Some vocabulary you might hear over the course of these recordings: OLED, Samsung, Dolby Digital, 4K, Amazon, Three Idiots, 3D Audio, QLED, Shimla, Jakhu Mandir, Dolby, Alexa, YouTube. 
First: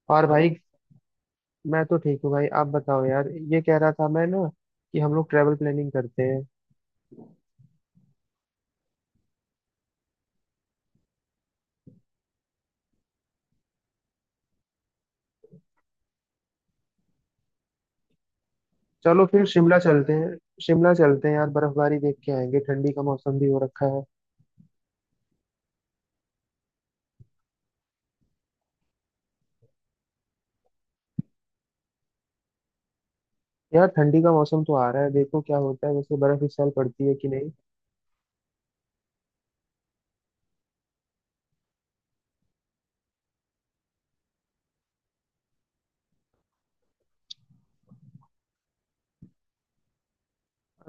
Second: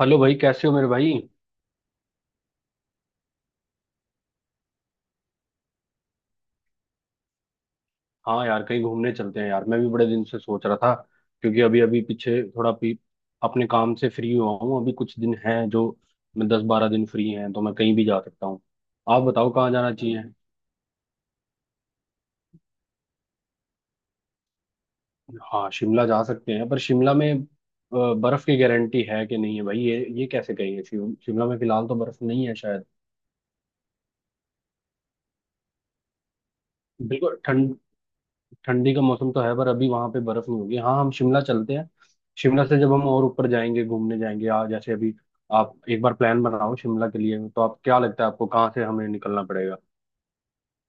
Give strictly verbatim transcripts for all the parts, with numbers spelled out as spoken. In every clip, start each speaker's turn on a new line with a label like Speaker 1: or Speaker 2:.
Speaker 1: Hello
Speaker 2: और
Speaker 1: भाई,
Speaker 2: भाई
Speaker 1: कैसे हो मेरे भाई।
Speaker 2: मैं तो ठीक हूँ भाई। आप बताओ यार, ये कह रहा था मैं ना कि हम लोग ट्रैवल प्लानिंग करते हैं।
Speaker 1: हाँ यार, कहीं घूमने चलते हैं यार, मैं भी बड़े दिन से सोच रहा था। क्योंकि अभी अभी पीछे थोड़ा भी अपने काम से फ्री हुआ हूँ। अभी कुछ दिन हैं जो, मैं दस बारह दिन फ्री हैं तो मैं कहीं भी जा सकता हूँ। आप
Speaker 2: चलो फिर
Speaker 1: बताओ कहाँ
Speaker 2: शिमला
Speaker 1: जाना
Speaker 2: चलते
Speaker 1: चाहिए?
Speaker 2: हैं। शिमला चलते हैं यार, बर्फबारी देख के आएंगे, ठंडी का मौसम भी हो रखा है।
Speaker 1: हाँ, शिमला जा सकते हैं, पर शिमला में अ, बर्फ की गारंटी है कि नहीं है भाई, ये ये कैसे कहेंगे, शिम- शिमला में फिलहाल तो बर्फ नहीं है शायद।
Speaker 2: यार ठंडी का मौसम तो आ रहा है, देखो क्या होता है, वैसे बर्फ इस साल पड़ती है कि
Speaker 1: बिल्कुल
Speaker 2: नहीं।
Speaker 1: ठंड। ठंडी का मौसम तो है पर अभी वहां पे बर्फ नहीं होगी। हाँ, हम शिमला चलते हैं। शिमला से जब हम और ऊपर जाएंगे, घूमने जाएंगे, आ जैसे अभी आप एक बार प्लान बनाओ शिमला के लिए, तो आप क्या लगता है, आपको कहाँ से हमें निकलना पड़ेगा?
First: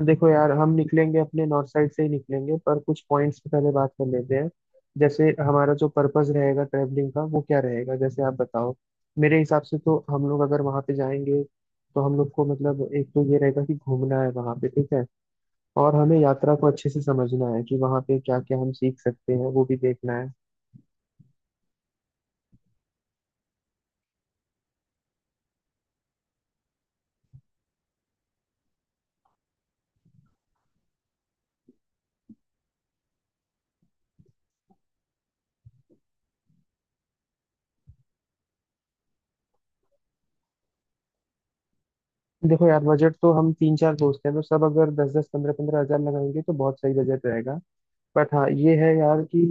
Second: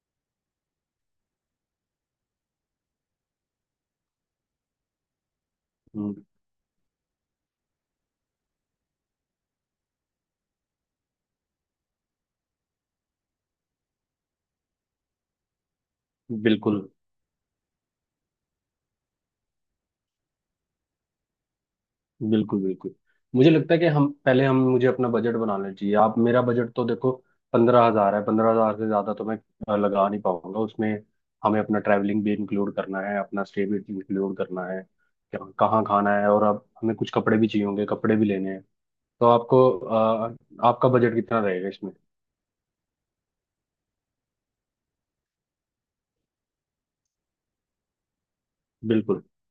Speaker 2: देखो यार, हम निकलेंगे अपने नॉर्थ साइड से ही निकलेंगे, पर कुछ पॉइंट्स पे पहले बात कर लेते हैं। जैसे हमारा जो
Speaker 1: हम्म।
Speaker 2: पर्पस रहेगा ट्रैवलिंग का वो क्या रहेगा, जैसे आप बताओ। मेरे हिसाब से तो हम लोग अगर वहाँ पे जाएंगे तो हम लोग को मतलब एक तो ये रहेगा कि घूमना है वहाँ पे, ठीक है। और हमें यात्रा को
Speaker 1: बिल्कुल,
Speaker 2: अच्छे से समझना है कि वहाँ पे क्या क्या हम सीख सकते हैं वो भी देखना है।
Speaker 1: बिल्कुल, बिल्कुल, मुझे लगता है कि हम पहले हम मुझे अपना बजट बनाना चाहिए। आप मेरा बजट तो देखो, पंद्रह हजार है, पंद्रह हजार से ज्यादा तो मैं अ, लगा नहीं पाऊंगा उसमें। हमें अपना ट्रैवलिंग भी इंक्लूड करना है, अपना स्टे भी इंक्लूड करना है, क्या- कहाँ खाना है, और अब हमें कुछ कपड़े भी चाहिए होंगे, कपड़े भी लेने हैं। तो आपको अ, आपका बजट कितना रहेगा इसमें?
Speaker 2: देखो यार, बजट तो हम तीन चार दोस्त हैं तो सब अगर दस दस पंद्रह पंद्रह हजार लगाएंगे तो बहुत सही बजट रहेगा। बट हाँ ये है यार
Speaker 1: बिल्कुल,
Speaker 2: कि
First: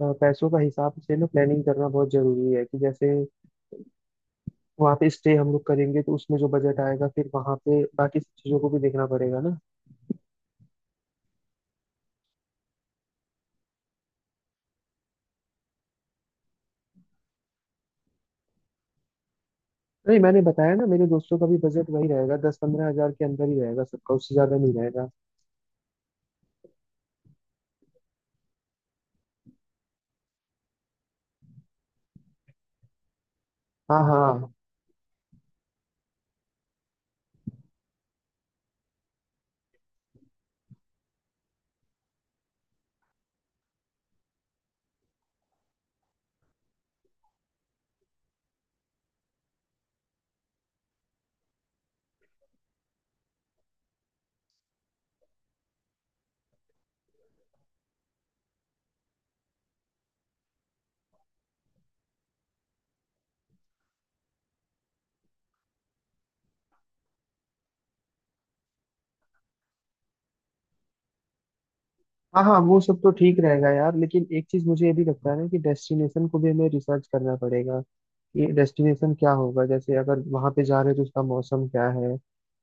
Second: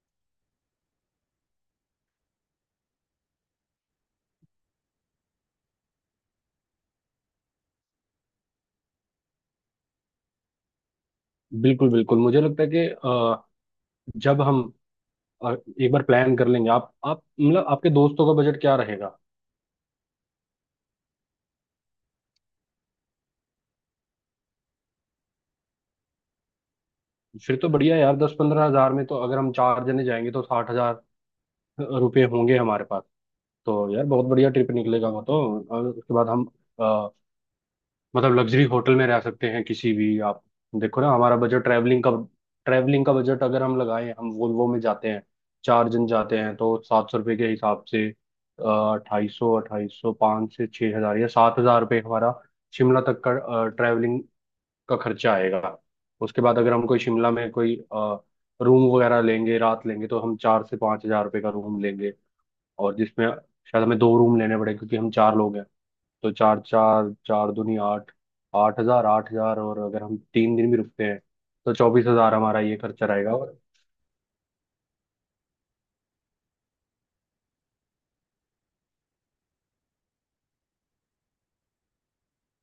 Speaker 2: अ, पैसों का हिसाब से ना प्लानिंग करना बहुत जरूरी है। कि जैसे वहाँ पे स्टे हम लोग करेंगे तो उसमें जो बजट आएगा फिर वहाँ पे बाकी सब चीजों को भी देखना पड़ेगा ना।
Speaker 1: बिल्कुल, बिल्कुल, मुझे लगता है कि अ, जब हम अ, एक बार प्लान कर लेंगे, आप आप मतलब आपके दोस्तों का बजट क्या रहेगा?
Speaker 2: नहीं, मैंने बताया ना, मेरे दोस्तों का भी बजट वही रहेगा, दस पंद्रह हजार के अंदर ही रहेगा सबका, उससे ज्यादा नहीं रहेगा।
Speaker 1: फिर तो बढ़िया है यार, दस पंद्रह हजार में तो अगर हम चार जने जाएंगे तो साठ हजार रुपये होंगे हमारे पास, तो
Speaker 2: हाँ
Speaker 1: यार बहुत बढ़िया
Speaker 2: हाँ।
Speaker 1: ट्रिप निकलेगा वो तो। और उसके बाद हम मतलब लग्जरी होटल में रह सकते हैं किसी भी। आप देखो ना, हमारा बजट ट्रैवलिंग का ट्रैवलिंग का बजट अगर हम लगाएं, हम वोल्वो में जाते हैं, चार जन जाते हैं, तो सात सौ रुपये के हिसाब से अट्ठाई सौ, अट्ठाई सौ, पाँच से छः हज़ार या सात हज़ार रुपये हमारा शिमला तक का ट्रैवलिंग का खर्चा आएगा। उसके बाद अगर हम कोई शिमला में कोई रूम वगैरह लेंगे, रात लेंगे, तो हम चार से पाँच हज़ार रुपये का रूम लेंगे, और जिसमें शायद हमें दो रूम लेने पड़े क्योंकि हम चार लोग हैं। तो चार, चार चार दूनी आठ, आठ हजार, आठ हजार, और अगर हम तीन दिन भी रुकते हैं तो चौबीस हजार
Speaker 2: हाँ हाँ
Speaker 1: हमारा ये
Speaker 2: वो सब
Speaker 1: खर्चा
Speaker 2: तो
Speaker 1: रहेगा।
Speaker 2: ठीक
Speaker 1: और
Speaker 2: रहेगा यार, लेकिन एक चीज मुझे ये भी लगता है ना कि डेस्टिनेशन को भी हमें रिसर्च करना पड़ेगा। ये डेस्टिनेशन क्या होगा, जैसे अगर वहाँ पे जा रहे हैं तो उसका मौसम क्या है,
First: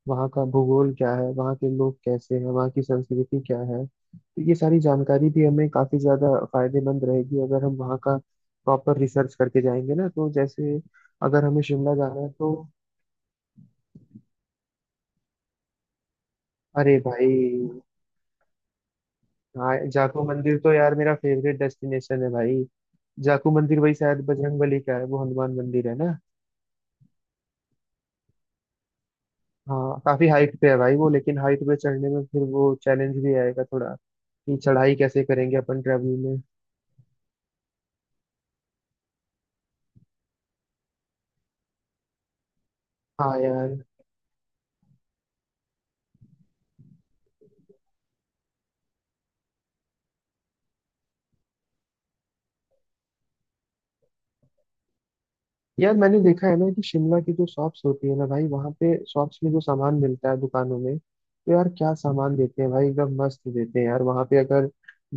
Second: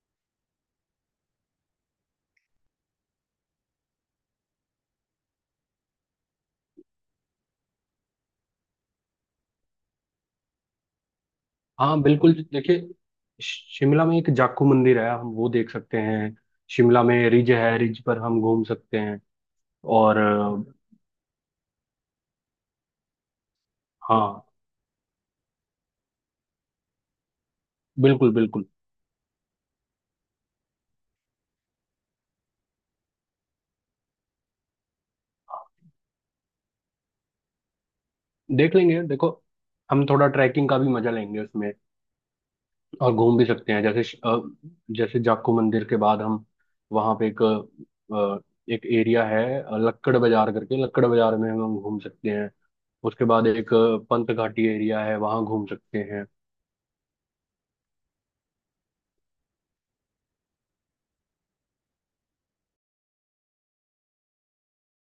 Speaker 2: वहाँ का भूगोल क्या है, वहाँ के लोग कैसे हैं, वहाँ की संस्कृति क्या है, तो ये सारी जानकारी भी हमें काफी ज्यादा फायदेमंद रहेगी अगर हम वहाँ का प्रॉपर रिसर्च करके जाएंगे ना। तो जैसे अगर हमें शिमला
Speaker 1: हाँ,
Speaker 2: जाना है
Speaker 1: बिल्कुल,
Speaker 2: तो।
Speaker 1: देखिए, शिमला में एक जाखू मंदिर है, हम वो देख सकते हैं।
Speaker 2: अरे
Speaker 1: शिमला में
Speaker 2: भाई,
Speaker 1: रिज है, रिज पर हम घूम सकते हैं।
Speaker 2: हाँ
Speaker 1: और
Speaker 2: जाखू मंदिर तो
Speaker 1: अ,
Speaker 2: यार मेरा फेवरेट डेस्टिनेशन है भाई। जाकू मंदिर भाई शायद
Speaker 1: हाँ,
Speaker 2: बजरंग बली का है, वो हनुमान मंदिर है ना।
Speaker 1: बिल्कुल, बिल्कुल।
Speaker 2: हाँ काफी हाइट पे है भाई वो, लेकिन हाइट पे चढ़ने में फिर वो चैलेंज भी आएगा थोड़ा, कि चढ़ाई कैसे करेंगे अपन ट्रैवलिंग में।
Speaker 1: देख लेंगे। देखो, हम थोड़ा ट्रैकिंग का भी मजा लेंगे उसमें, और
Speaker 2: हाँ
Speaker 1: घूम भी सकते
Speaker 2: यार।
Speaker 1: हैं। जैसे श- अ, जैसे जाखू मंदिर के बाद हम वहाँ पे एक अ, एक एरिया है, अ, लक्कड़ बाजार करके, लक्कड़ बाजार में हम घूम सकते हैं। उसके बाद एक अ, पंत घाटी एरिया है, वहाँ घूम
Speaker 2: यार
Speaker 1: सकते
Speaker 2: मैंने
Speaker 1: हैं।
Speaker 2: देखा है ना कि शिमला की जो शॉप्स होती है ना भाई, वहाँ पे शॉप्स में जो सामान मिलता है दुकानों में, तो यार क्या सामान देते हैं भाई, एकदम मस्त देते हैं यार। वहाँ पे अगर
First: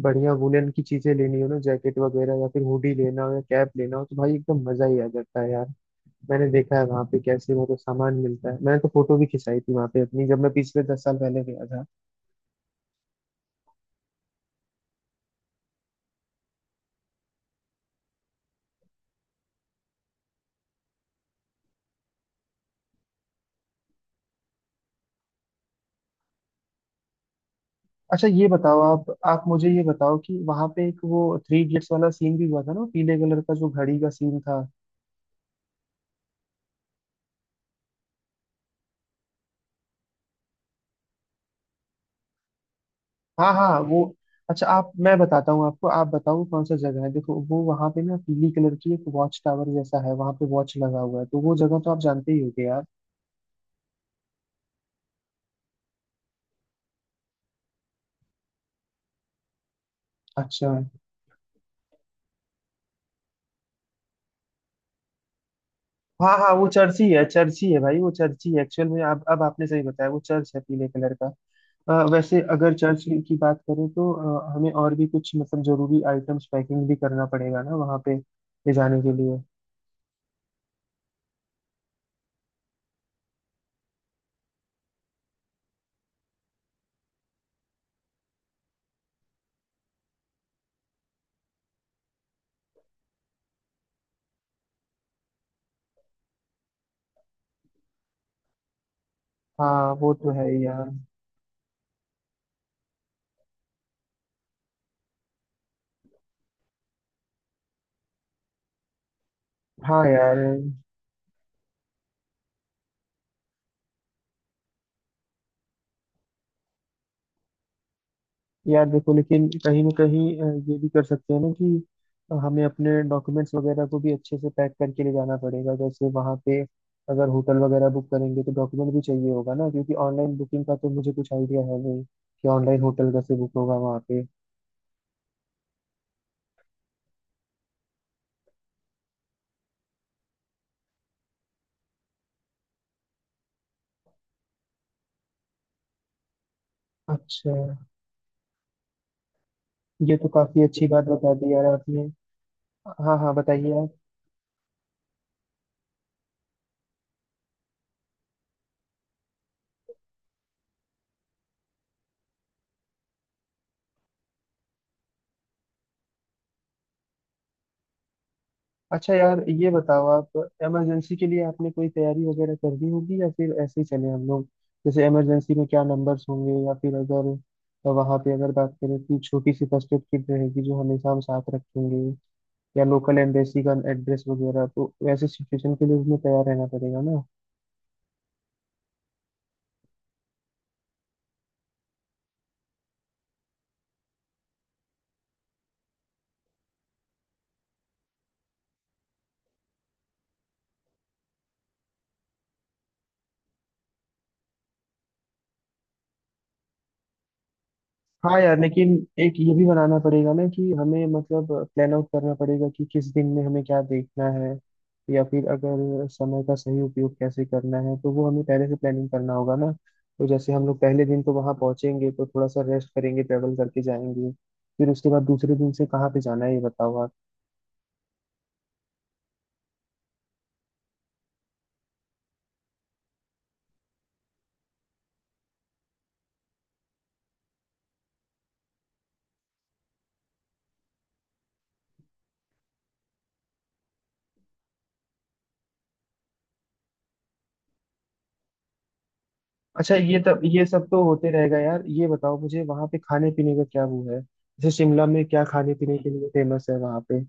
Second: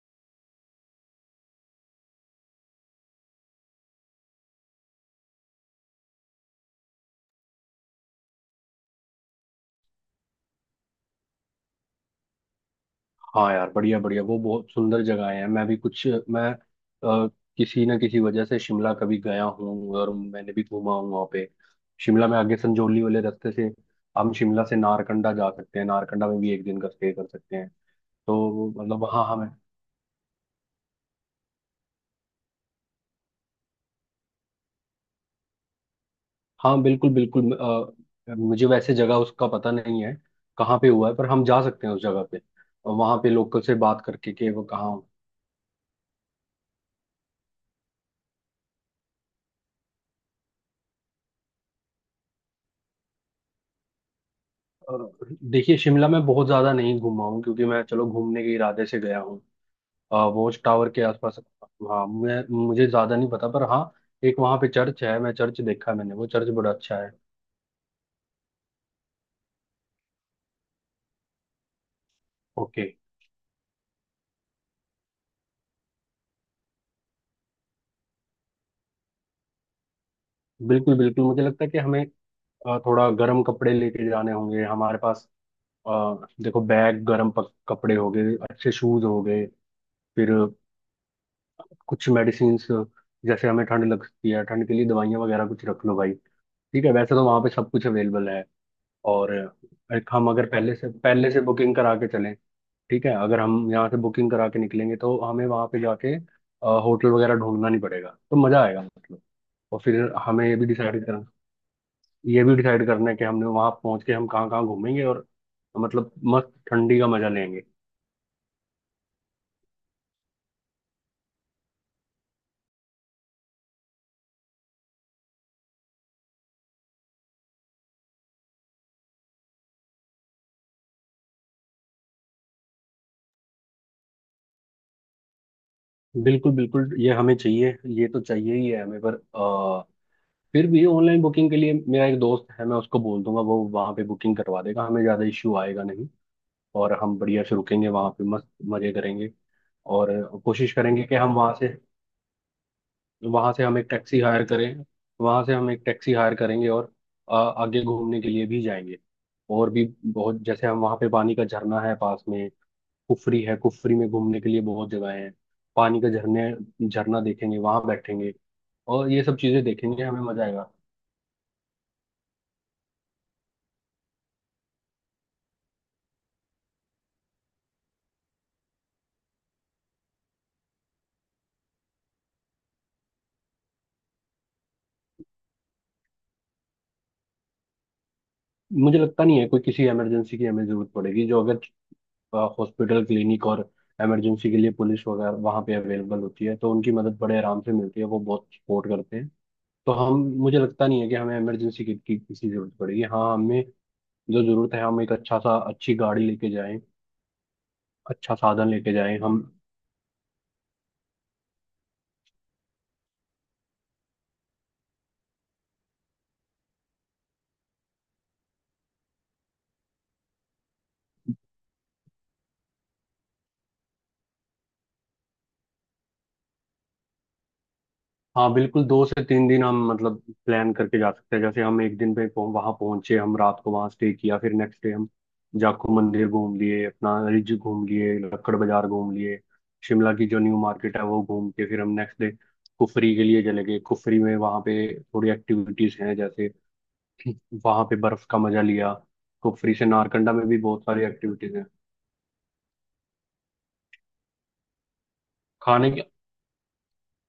Speaker 2: बढ़िया वुलन की चीजें लेनी हो ना, जैकेट वगैरह या फिर हुडी लेना हो या कैप लेना हो, तो भाई एकदम मजा ही आ जाता है यार। मैंने देखा है वहां पे कैसे मतलब सामान मिलता है, मैंने तो फोटो भी खिंचाई थी वहां पे अपनी, जब मैं पिछले दस साल पहले गया था।
Speaker 1: हाँ यार, बढ़िया, बढ़िया, वो बहुत सुंदर जगह है। मैं भी कुछ मैं अ, किसी ना किसी वजह से शिमला कभी गया हूँ, और मैंने भी घूमा हूँ वहाँ पे। शिमला में आगे संजौली वाले रास्ते से हम शिमला से नारकंडा जा सकते हैं, नारकंडा में भी एक दिन का स्टे कर सकते हैं।
Speaker 2: अच्छा ये
Speaker 1: तो
Speaker 2: बताओ,
Speaker 1: मतलब
Speaker 2: आप
Speaker 1: वहाँ
Speaker 2: आप
Speaker 1: हमें,
Speaker 2: मुझे ये बताओ कि वहां पे एक वो थ्री इडियट्स वाला सीन भी हुआ था ना, पीले कलर का जो घड़ी का सीन था।
Speaker 1: हाँ, बिल्कुल, बिल्कुल। अ, मुझे वैसे जगह उसका पता नहीं है, कहाँ पे हुआ है, पर हम जा सकते हैं उस जगह पे, वहां पे
Speaker 2: हाँ
Speaker 1: लोकल से
Speaker 2: हाँ वो।
Speaker 1: बात करके कि वो
Speaker 2: अच्छा आप,
Speaker 1: कहाँ।
Speaker 2: मैं बताता हूँ आपको, आप बताओ कौन सा जगह है। देखो वो वहां पे ना पीली कलर की एक वॉच टावर जैसा है, वहां पे वॉच लगा हुआ है, तो वो जगह तो आप जानते ही होगे यार।
Speaker 1: अ, देखिए, शिमला में बहुत ज्यादा नहीं घूमा हूँ, क्योंकि मैं चलो घूमने के इरादे से गया हूँ। अ, वॉच
Speaker 2: अच्छा।
Speaker 1: टावर के आसपास, हाँ, मैं मुझे ज्यादा नहीं पता, पर हाँ, एक वहाँ पे चर्च है, मैं चर्च देखा, मैंने वो
Speaker 2: हाँ
Speaker 1: चर्च
Speaker 2: हाँ वो
Speaker 1: बड़ा अच्छा
Speaker 2: चर्च ही
Speaker 1: है।
Speaker 2: है, चर्च ही है भाई, वो चर्च ही है एक्चुअल में। अब अब आपने सही बताया, वो चर्च है पीले कलर का। अ, वैसे अगर
Speaker 1: ओके।
Speaker 2: चर्च की बात करें तो अ, हमें और भी कुछ मतलब जरूरी आइटम्स पैकिंग भी करना पड़ेगा ना वहाँ पे ले जाने के लिए।
Speaker 1: बिल्कुल, बिल्कुल, मुझे लगता है कि हमें अ, थोड़ा गर्म कपड़े लेके जाने होंगे हमारे पास। अ, देखो, बैग, गर्म पक- कपड़े हो गए, अच्छे शूज हो गए, फिर कुछ मेडिसिन, जैसे हमें ठंड लगती है, ठंड के लिए दवाइयाँ वगैरह कुछ रख लो भाई। ठीक है, वैसे तो वहाँ पे सब कुछ अवेलेबल है। और
Speaker 2: हाँ
Speaker 1: एक,
Speaker 2: वो
Speaker 1: हम
Speaker 2: तो
Speaker 1: अगर
Speaker 2: है ही
Speaker 1: पहले
Speaker 2: यार।
Speaker 1: से पहले से बुकिंग करा के चलें, ठीक है, अगर हम यहाँ से बुकिंग करा के निकलेंगे तो हमें वहाँ पे जाके होटल वगैरह ढूंढना नहीं पड़ेगा, तो मज़ा आएगा मतलब। और
Speaker 2: हाँ
Speaker 1: फिर
Speaker 2: यार।
Speaker 1: हमें ये भी डिसाइड करना ये भी डिसाइड करना है कि हमने वहाँ पहुँच के हम कहाँ कहाँ घूमेंगे, और मतलब मस्त ठंडी का मज़ा लेंगे।
Speaker 2: यार देखो लेकिन कहीं ना कहीं अ, ये भी कर सकते हैं ना कि हमें अपने डॉक्यूमेंट्स वगैरह को भी अच्छे से पैक करके ले जाना पड़ेगा। जैसे वहाँ पे अगर होटल वगैरह बुक करेंगे तो डॉक्यूमेंट भी चाहिए होगा ना, क्योंकि ऑनलाइन बुकिंग का तो मुझे कुछ आइडिया है नहीं कि ऑनलाइन होटल कैसे बुक होगा वहाँ पे।
Speaker 1: बिल्कुल, बिल्कुल, ये हमें चाहिए, ये तो चाहिए ही है हमें। पर फिर भी ऑनलाइन बुकिंग के लिए मेरा एक दोस्त है, मैं उसको बोल दूंगा, वो वहाँ पे बुकिंग करवा देगा, हमें ज़्यादा इश्यू आएगा नहीं। और हम बढ़िया
Speaker 2: अच्छा
Speaker 1: से रुकेंगे वहाँ पे, मस्त मज़े करेंगे। और
Speaker 2: ये तो काफी
Speaker 1: कोशिश
Speaker 2: अच्छी
Speaker 1: करेंगे
Speaker 2: बात
Speaker 1: कि हम
Speaker 2: बता दी
Speaker 1: वहाँ
Speaker 2: यार
Speaker 1: से,
Speaker 2: आपने। हाँ हाँ
Speaker 1: वहाँ से
Speaker 2: बताइए
Speaker 1: हम एक
Speaker 2: आप।
Speaker 1: टैक्सी हायर करें वहाँ से हम एक टैक्सी हायर करेंगे, और आ, आगे घूमने के लिए भी जाएंगे। और भी बहुत, जैसे हम वहाँ पे, पानी का झरना है पास में, कुफरी है, कुफरी में घूमने के लिए बहुत जगह है। पानी का झरने झरना देखेंगे, वहाँ बैठेंगे, और
Speaker 2: अच्छा
Speaker 1: ये सब
Speaker 2: यार
Speaker 1: चीज़ें
Speaker 2: ये
Speaker 1: देखेंगे,
Speaker 2: बताओ
Speaker 1: हमें
Speaker 2: आप,
Speaker 1: मज़ा आएगा।
Speaker 2: इमरजेंसी के लिए आपने कोई तैयारी वगैरह कर दी होगी या फिर ऐसे ही चले हम लोग। जैसे इमरजेंसी में क्या नंबर्स होंगे, या फिर अगर वहाँ पे अगर बात करें कि छोटी सी फर्स्ट एड किट रहेगी जो हमेशा हम साथ रखेंगे, या लोकल एम्बेसी का एड्रेस वगैरह, तो वैसे सिचुएशन के लिए उसमें तैयार रहना पड़ेगा।
Speaker 1: मुझे लगता नहीं है कोई किसी इमरजेंसी की हमें जरूरत पड़ेगी, जो अगर हॉस्पिटल, क्लिनिक और इमरजेंसी के लिए पुलिस वगैरह वहाँ पे अवेलेबल होती है, तो उनकी मदद बड़े आराम से मिलती है, वो बहुत सपोर्ट करते हैं। तो हम मुझे लगता नहीं है कि हमें इमरजेंसी किट की किसी जरूरत पड़ेगी। हाँ, हमें जो जरूरत है, हम एक अच्छा सा, अच्छी गाड़ी लेके जाएं अच्छा
Speaker 2: हाँ यार
Speaker 1: साधन लेके
Speaker 2: लेकिन
Speaker 1: जाएं
Speaker 2: एक
Speaker 1: हम।
Speaker 2: ये भी बनाना पड़ेगा ना कि हमें मतलब प्लान आउट करना पड़ेगा कि किस दिन में हमें क्या देखना है, या फिर अगर समय का सही उपयोग कैसे करना है, तो वो हमें पहले से प्लानिंग करना होगा ना। तो जैसे हम लोग पहले दिन तो वहाँ पहुँचेंगे तो थोड़ा सा रेस्ट करेंगे, ट्रेवल करके जाएंगे। फिर उसके बाद दूसरे दिन से कहाँ पे जाना है ये बताओ आप।
Speaker 1: हाँ, बिल्कुल, दो से तीन दिन हम मतलब प्लान करके जा सकते हैं। जैसे हम एक दिन पे पहुं, वहां पहुंचे, हम रात को वहां स्टे किया, फिर नेक्स्ट डे हम जाखू मंदिर घूम लिए, अपना रिज घूम लिए, लक्कड़ बाजार घूम लिए, शिमला की जो न्यू मार्केट है वो घूम के, फिर हम नेक्स्ट डे कुफरी के लिए चले गए। कुफरी में वहाँ पे थोड़ी एक्टिविटीज हैं, जैसे वहाँ पे बर्फ का मजा लिया। कुफरी से
Speaker 2: अच्छा ये
Speaker 1: नारकंडा
Speaker 2: तब
Speaker 1: में भी
Speaker 2: ये
Speaker 1: बहुत
Speaker 2: सब तो
Speaker 1: सारी
Speaker 2: होते
Speaker 1: एक्टिविटीज
Speaker 2: रहेगा
Speaker 1: हैं।
Speaker 2: यार, ये बताओ मुझे वहाँ पे खाने पीने का क्या वो है, जैसे शिमला में क्या खाने
Speaker 1: खाने
Speaker 2: पीने
Speaker 1: की,
Speaker 2: के लिए फेमस है वहाँ पे।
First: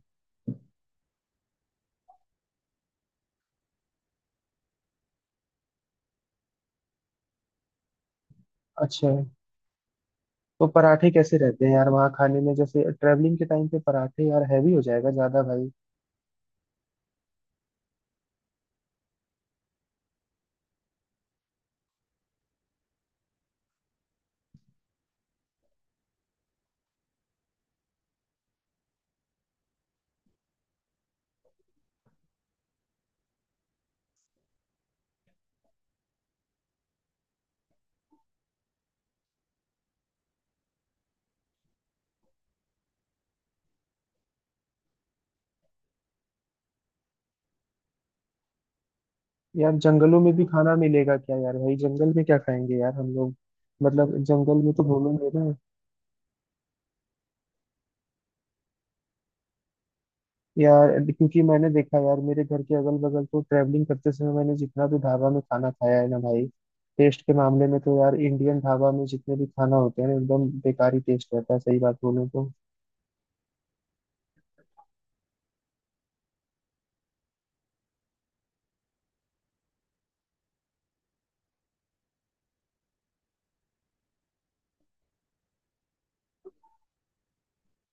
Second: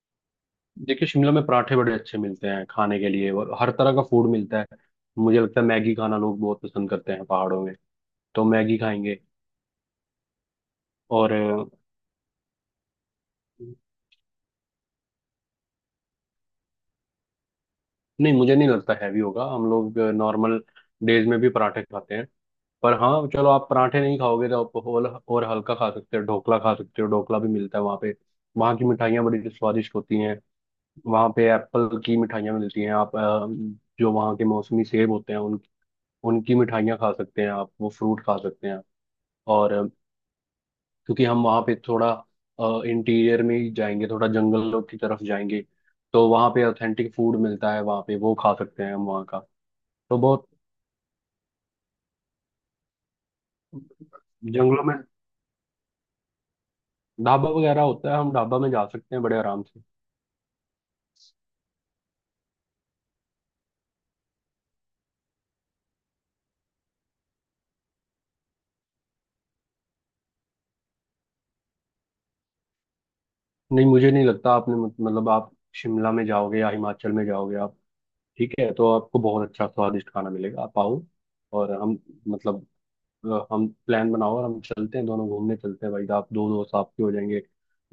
Speaker 1: देखिए, शिमला में पराठे बड़े अच्छे मिलते हैं खाने के लिए, और हर तरह का फूड मिलता है। मुझे लगता है मैगी खाना लोग बहुत पसंद करते हैं पहाड़ों में, तो मैगी
Speaker 2: अच्छा,
Speaker 1: खाएंगे।
Speaker 2: तो पराठे
Speaker 1: और
Speaker 2: कैसे रहते
Speaker 1: अ,
Speaker 2: हैं यार वहाँ खाने में, जैसे ट्रैवलिंग के टाइम पे पराठे यार हैवी हो जाएगा ज्यादा भाई।
Speaker 1: नहीं, मुझे नहीं लगता हैवी होगा, हम लोग नॉर्मल डेज में भी पराठे खाते हैं। पर हाँ, चलो, आप पराठे नहीं खाओगे तो आप और और हल्का खा सकते हो, ढोकला खा सकते हो, ढोकला भी मिलता है वहाँ पे। वहाँ की मिठाइयाँ बड़ी स्वादिष्ट होती हैं, वहाँ पे एप्पल की मिठाइयाँ मिलती हैं। आप अ, जो वहाँ के मौसमी सेब होते हैं, उन उनकी मिठाइयाँ खा सकते हैं, आप वो फ्रूट खा सकते हैं। और अ, क्योंकि हम वहाँ पे थोड़ा इंटीरियर में ही जाएंगे, थोड़ा जंगलों की तरफ जाएंगे, तो वहाँ पे ऑथेंटिक फूड मिलता है, वहाँ पे वो खा सकते हैं, हम वहाँ का।
Speaker 2: यार
Speaker 1: तो
Speaker 2: जंगलों में भी
Speaker 1: बहुत
Speaker 2: खाना मिलेगा क्या यार, भाई जंगल में क्या खाएंगे यार हम लोग, मतलब जंगल में तो
Speaker 1: जंगलों में
Speaker 2: घूमेंगे ना।
Speaker 1: ढाबा वगैरह होता है, हम ढाबा में जा सकते हैं बड़े आराम से।
Speaker 2: यार क्योंकि मैंने देखा यार, मेरे घर के अगल बगल तो ट्रैवलिंग करते समय मैंने जितना भी ढाबा में खाना खाया है ना भाई, टेस्ट के मामले में तो यार इंडियन ढाबा में जितने भी खाना होते हैं ना एकदम बेकार ही टेस्ट रहता है, सही बात बोलूं तो।
Speaker 1: नहीं, मुझे नहीं लगता, आपने मत- मतलब आप शिमला में जाओगे या हिमाचल में जाओगे आप, ठीक है, तो आपको बहुत अच्छा स्वादिष्ट खाना मिलेगा। आप आओ, और हम मतलब अ, हम प्लान बनाओ, और हम चलते हैं दोनों, घूमने चलते हैं भाई, आप दो दोस्त आपके हो जाएंगे,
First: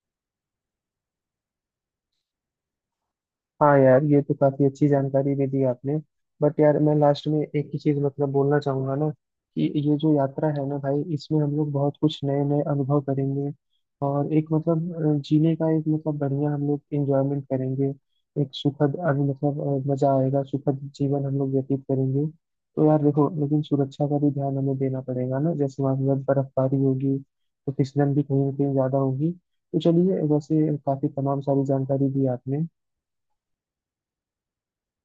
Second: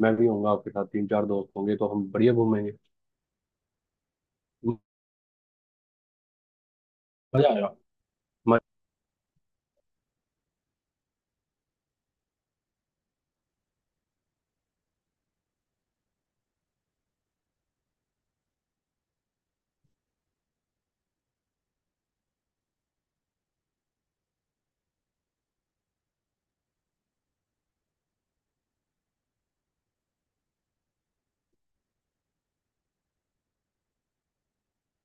Speaker 1: मैं भी होऊंगा आपके साथ, तीन चार दोस्त होंगे, तो हम बढ़िया घूमेंगे।
Speaker 2: हाँ यार ये तो काफी अच्छी जानकारी भी दी आपने। बट यार मैं लास्ट में
Speaker 1: मजा आएगा।
Speaker 2: एक ही चीज मतलब बोलना
Speaker 1: म-
Speaker 2: चाहूंगा ना, कि ये जो यात्रा है ना भाई, इसमें हम लोग बहुत कुछ नए नए अनुभव करेंगे। और एक मतलब अ, जीने का एक मतलब बढ़िया हम लोग एंजॉयमेंट करेंगे। एक सुखद अभी मतलब अ, मजा आएगा, सुखद जीवन हम लोग व्यतीत करेंगे। तो यार देखो लेकिन सुरक्षा का भी ध्यान हमें देना पड़ेगा ना, जैसे वहाँ पर बर्फबारी होगी तो फिसलन भी कहीं ना कहीं ज्यादा होगी। तो चलिए, वैसे काफी तमाम सारी जानकारी दी आपने।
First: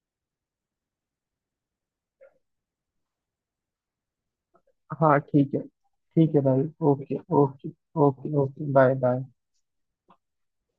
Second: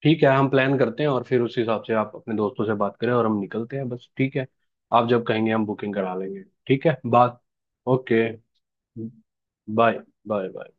Speaker 1: ठीक है, हम प्लान करते हैं, और फिर उस हिसाब से आप अपने दोस्तों से बात करें, और हम निकलते हैं बस, ठीक है। आप
Speaker 2: हाँ
Speaker 1: जब कहेंगे
Speaker 2: ठीक है,
Speaker 1: हम बुकिंग करा
Speaker 2: ठीक है
Speaker 1: लेंगे,
Speaker 2: भाई।
Speaker 1: ठीक है
Speaker 2: ओके।
Speaker 1: बात।
Speaker 2: Okay.
Speaker 1: Okay.
Speaker 2: Okay, okay, bye bye.
Speaker 1: Bye. Bye bye.